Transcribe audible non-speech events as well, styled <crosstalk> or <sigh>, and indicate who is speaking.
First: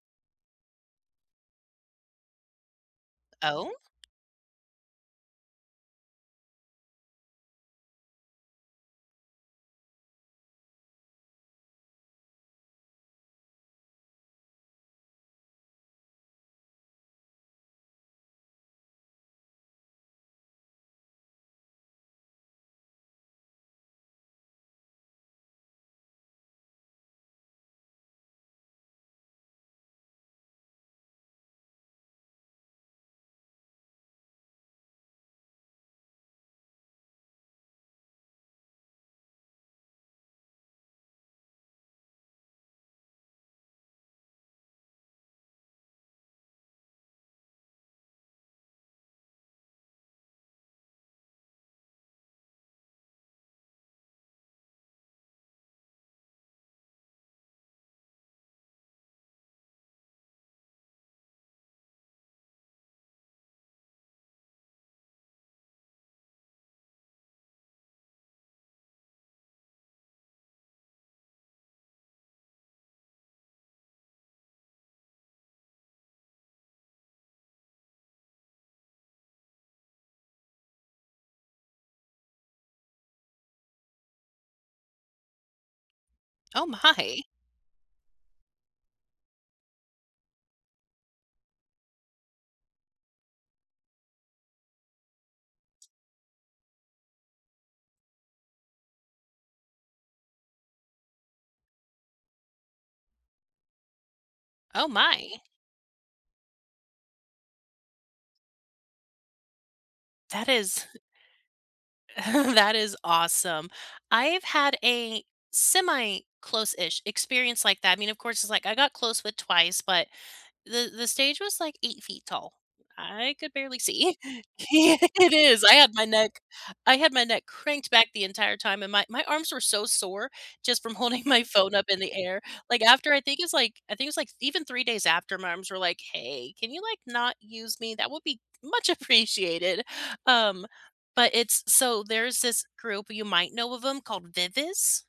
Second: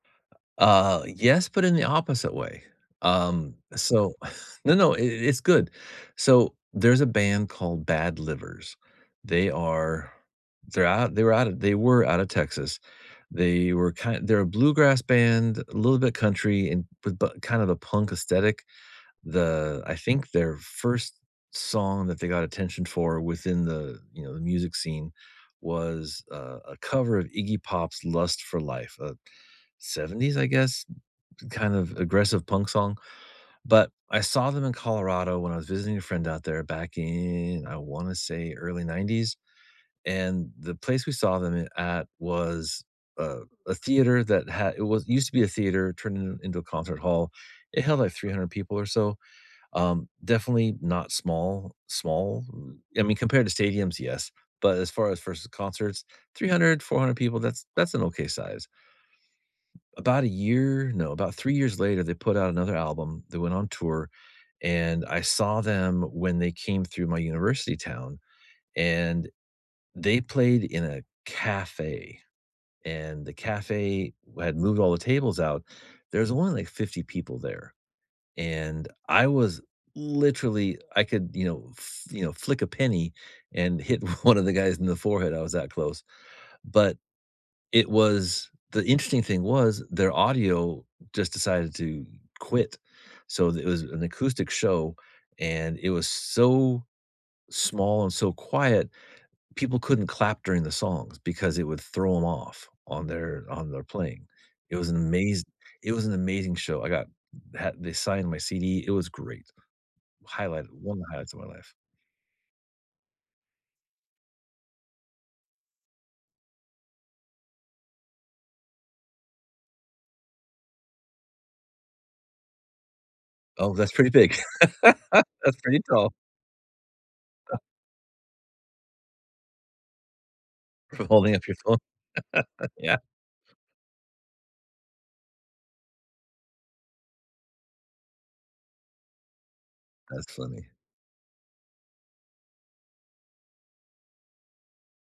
Speaker 1: U uh, yes, but in the opposite way. Um,
Speaker 2: Oh?
Speaker 1: so <chuckles> No, no, i it's good. So, there's a band called Bad Livers, they are they're out they were out of they were out of Texas, they were kind they're a bluegrass band, little bit country and with bu kind of a punk aesthetic. The I think their 1st song that they got attention for within the, you know, the music scene was a a cover of Iggy Pop's “Lust for Life,” a ‘70s, I guess, kind of aggressive punk song. But I saw them in Colorado when I was visiting a friend out there back in, I wanna say early ‘90s, and the place we saw them in at was a a theater that ha it was used to be a theater turned in into a concert hall, it held, like, 300 people or so, um, definitely not small- small I mean, compared to stadiums, yes; but as far as versus concerts, 300, 400 people, that's that's an okay size. About a year no, about 3 years later, they put out another album, they went on tour and I saw them when they came through my university town and they played in a cafe and the cafe w had moved all the tables out. There was only like 50 people there, and I was literally I could, you know, fl you know, flick a penny and hit one of the guys in the forehead, I was that close.
Speaker 2: Oh
Speaker 1: But
Speaker 2: my!
Speaker 1: it was the interesting thing was their audio just decided to quit. So, th it was an acoustic show, and it was so small and so quiet, people couldn't clap during the songs because it would throw ‘em off on their on their playing. It
Speaker 2: Oh
Speaker 1: was an
Speaker 2: my!
Speaker 1: amaze it was an amazing show, I got h they signed my CD it was great.
Speaker 2: That
Speaker 1: Highlight
Speaker 2: is
Speaker 1: one of the highlights of my life.
Speaker 2: <chuckles> that is awesome. I've had a semi-close-ish experience like that- I mean, of course, it's, like, I got close with Twice, but the the stage was, like, 8 feet tall, I could
Speaker 1: Oh,
Speaker 2: barely
Speaker 1: that's pretty
Speaker 2: see.
Speaker 1: big.
Speaker 2: <laughs>
Speaker 1: <laughs>
Speaker 2: Yeah, it
Speaker 1: That's
Speaker 2: is. I
Speaker 1: pretty
Speaker 2: had my
Speaker 1: tall.
Speaker 2: neck I had my neck
Speaker 1: <chuckles>
Speaker 2: cranked back the entire time and my my arms were so sore just from
Speaker 1: For
Speaker 2: holding
Speaker 1: holding
Speaker 2: my
Speaker 1: up your
Speaker 2: phone
Speaker 1: phone.
Speaker 2: up in the air,
Speaker 1: <chuckles>
Speaker 2: like,
Speaker 1: Yeah.
Speaker 2: after I think it's, like I think it's like even 3 days after my arms were like, "Hey, can you like not use me? That would be much appreciated."
Speaker 1: That's
Speaker 2: Um,
Speaker 1: funny.
Speaker 2: but it's so, there's this group, you might know of ‘em, called Vivis.